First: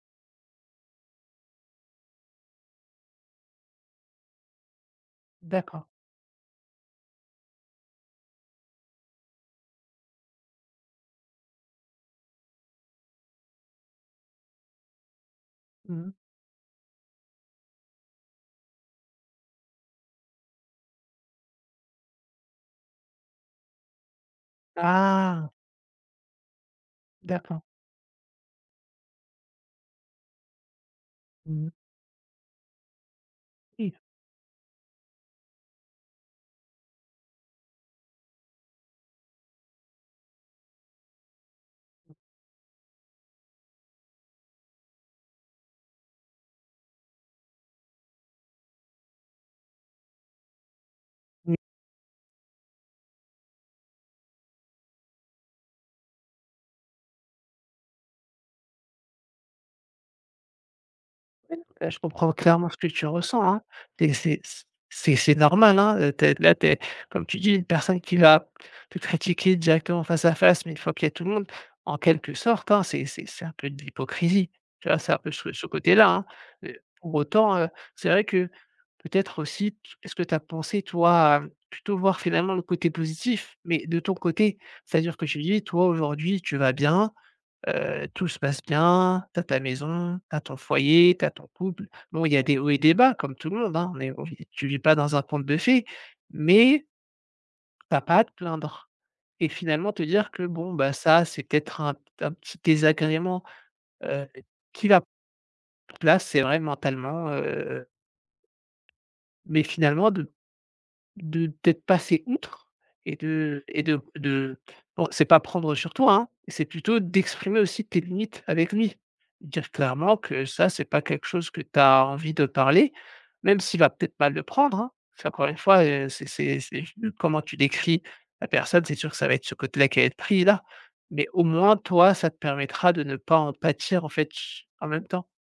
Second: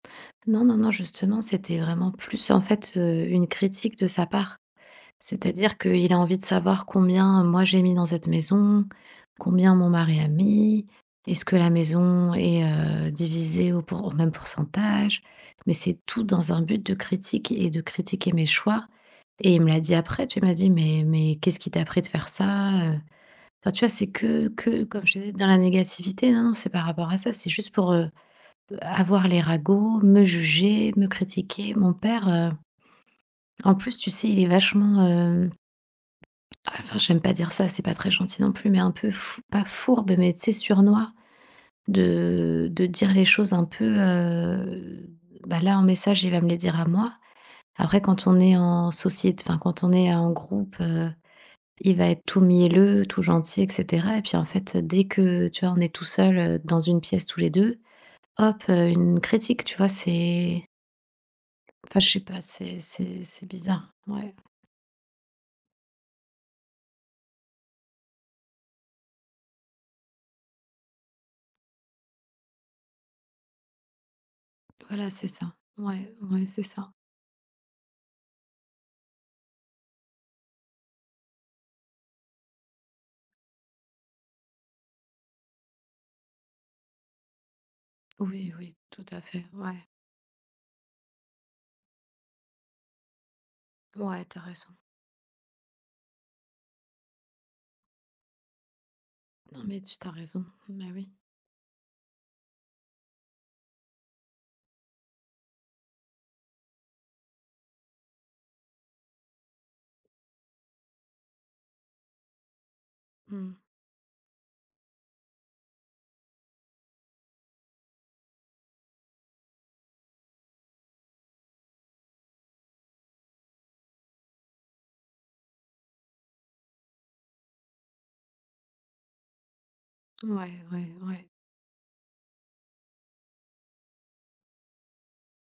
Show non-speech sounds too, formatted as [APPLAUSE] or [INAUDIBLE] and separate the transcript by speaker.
Speaker 1: Non, non, non, justement, c'était vraiment plus en fait, heu, une critique de sa part. C'est-à-dire
Speaker 2: D'accord.
Speaker 1: qu'il a envie de savoir combien moi j'ai mis dans cette maison? Combien mon mari a mis? Est-ce que la maison est, heu, divisée au pour au même pourcentage? Mais
Speaker 2: Mmh
Speaker 1: c'est
Speaker 2: mh.
Speaker 1: tout dans un but de critique et de critiquer mes choix et il me l'a dit après, tu vois, il m'a dit: «Mais mais qu'est-ce qui t'as pris de faire ça?» heu, enfin, tu vois, c'est que que comme je te disais: «Dans
Speaker 2: Ah!
Speaker 1: la négativité» non, non, c'est par rapport à ça. C'est
Speaker 2: D'accord.
Speaker 1: juste pour, heu, avoir les ragots, me juger, me
Speaker 2: Mmh.
Speaker 1: critiquer. Mon père, heu, en plus,
Speaker 2: [UNINTELLIGIBLE]
Speaker 1: tu sais, il est vachement hem, enfin j'aime pas dire ça, c'est pas très gentil non plus, mais un peu «fou pas fourbe» mais tu sais «sournois» de, heu, de dire les choses un peu, heu, bah là, en message, il va me les dire à moi. Après, quand on est en sociét enfin quand on est en groupe, heu,
Speaker 2: [UNINTELLIGIBLE]
Speaker 1: il va être tout mielleux, tout gentil et cetera et puis en fait, dès que, tu vois, on est tout seul, heu, dans une pièce tous les 2, hop, heu, une critique, tu vois? C'est
Speaker 2: Heu, je
Speaker 1: enfin, je sais
Speaker 2: comprends
Speaker 1: pas,
Speaker 2: clairement ce
Speaker 1: c'est
Speaker 2: que tu
Speaker 1: c'est
Speaker 2: ressens,
Speaker 1: c'est
Speaker 2: hein.
Speaker 1: bizarre,
Speaker 2: Des
Speaker 1: ouais.
Speaker 2: c'est c c'est c'est normal, hein, heu, tu es là tu es comme tu dis: «Une personne qui va te critiquer directement face à face, mais 1 fois qu'il y a tout le monde» en quelque sorte, hein, c'est c'est c'est un peu de l'hypocrisie, tu vois?
Speaker 1: Voilà,
Speaker 2: C'est un
Speaker 1: c'est
Speaker 2: peu ce
Speaker 1: ça.
Speaker 2: ce côté-là,
Speaker 1: Ouais,
Speaker 2: hein.
Speaker 1: ouais, c'est
Speaker 2: Heu,
Speaker 1: ça.
Speaker 2: pour autant, heu, c'est vrai que peut-être aussi, t est-ce que tu as pensé, toi, à, hem, plutôt voir finalement le côté positif, mais de ton côté? C'est-à-dire que tu dis: «Toi aujourd'hui, tu vas bien, heu, tout se
Speaker 1: Oui,
Speaker 2: passe
Speaker 1: oui, tout à
Speaker 2: bien, tu as
Speaker 1: fait,
Speaker 2: ta
Speaker 1: ouais.
Speaker 2: maison, tu as ton foyer, tu as ton couple». Bon, il y a des hauts et des bas comme tout le monde, hein. Mais
Speaker 1: Ouais,
Speaker 2: on vit
Speaker 1: tu as
Speaker 2: tu
Speaker 1: raison.
Speaker 2: vis pas dans un conte de fées, mais tu as pas te plaindre et
Speaker 1: Non, mais
Speaker 2: finalement
Speaker 1: tu
Speaker 2: te
Speaker 1: tu as
Speaker 2: dire: «Que
Speaker 1: raison.
Speaker 2: bon,
Speaker 1: Bah,
Speaker 2: bah,
Speaker 1: oui.
Speaker 2: ça, c'est peut-être un p un petit désagrément, heu, qui va là, c'est vrai mentalement, heu» Mais finalement, de de peut-être passer outre et
Speaker 1: Mmh.
Speaker 2: de et de de bon c'est pas prendre sur toi, hein, c'est plutôt d'exprimer aussi tes limites avec lui. Dire clairement que ça, c'est pas quelque chose que tu as envie de parler, même s'il va peut-être mal le prendre, hein. C'est encore 1 fois heu, c'est c'est c'est juste comment tu décris la personne, c'est sûr que ça va être ce côté-là qui va être pris
Speaker 1: Mouais,
Speaker 2: là,
Speaker 1: ouais, ouais.
Speaker 2: mais au moins, toi, ça te permettra de ne pas en pâtir en fait ch en même temps.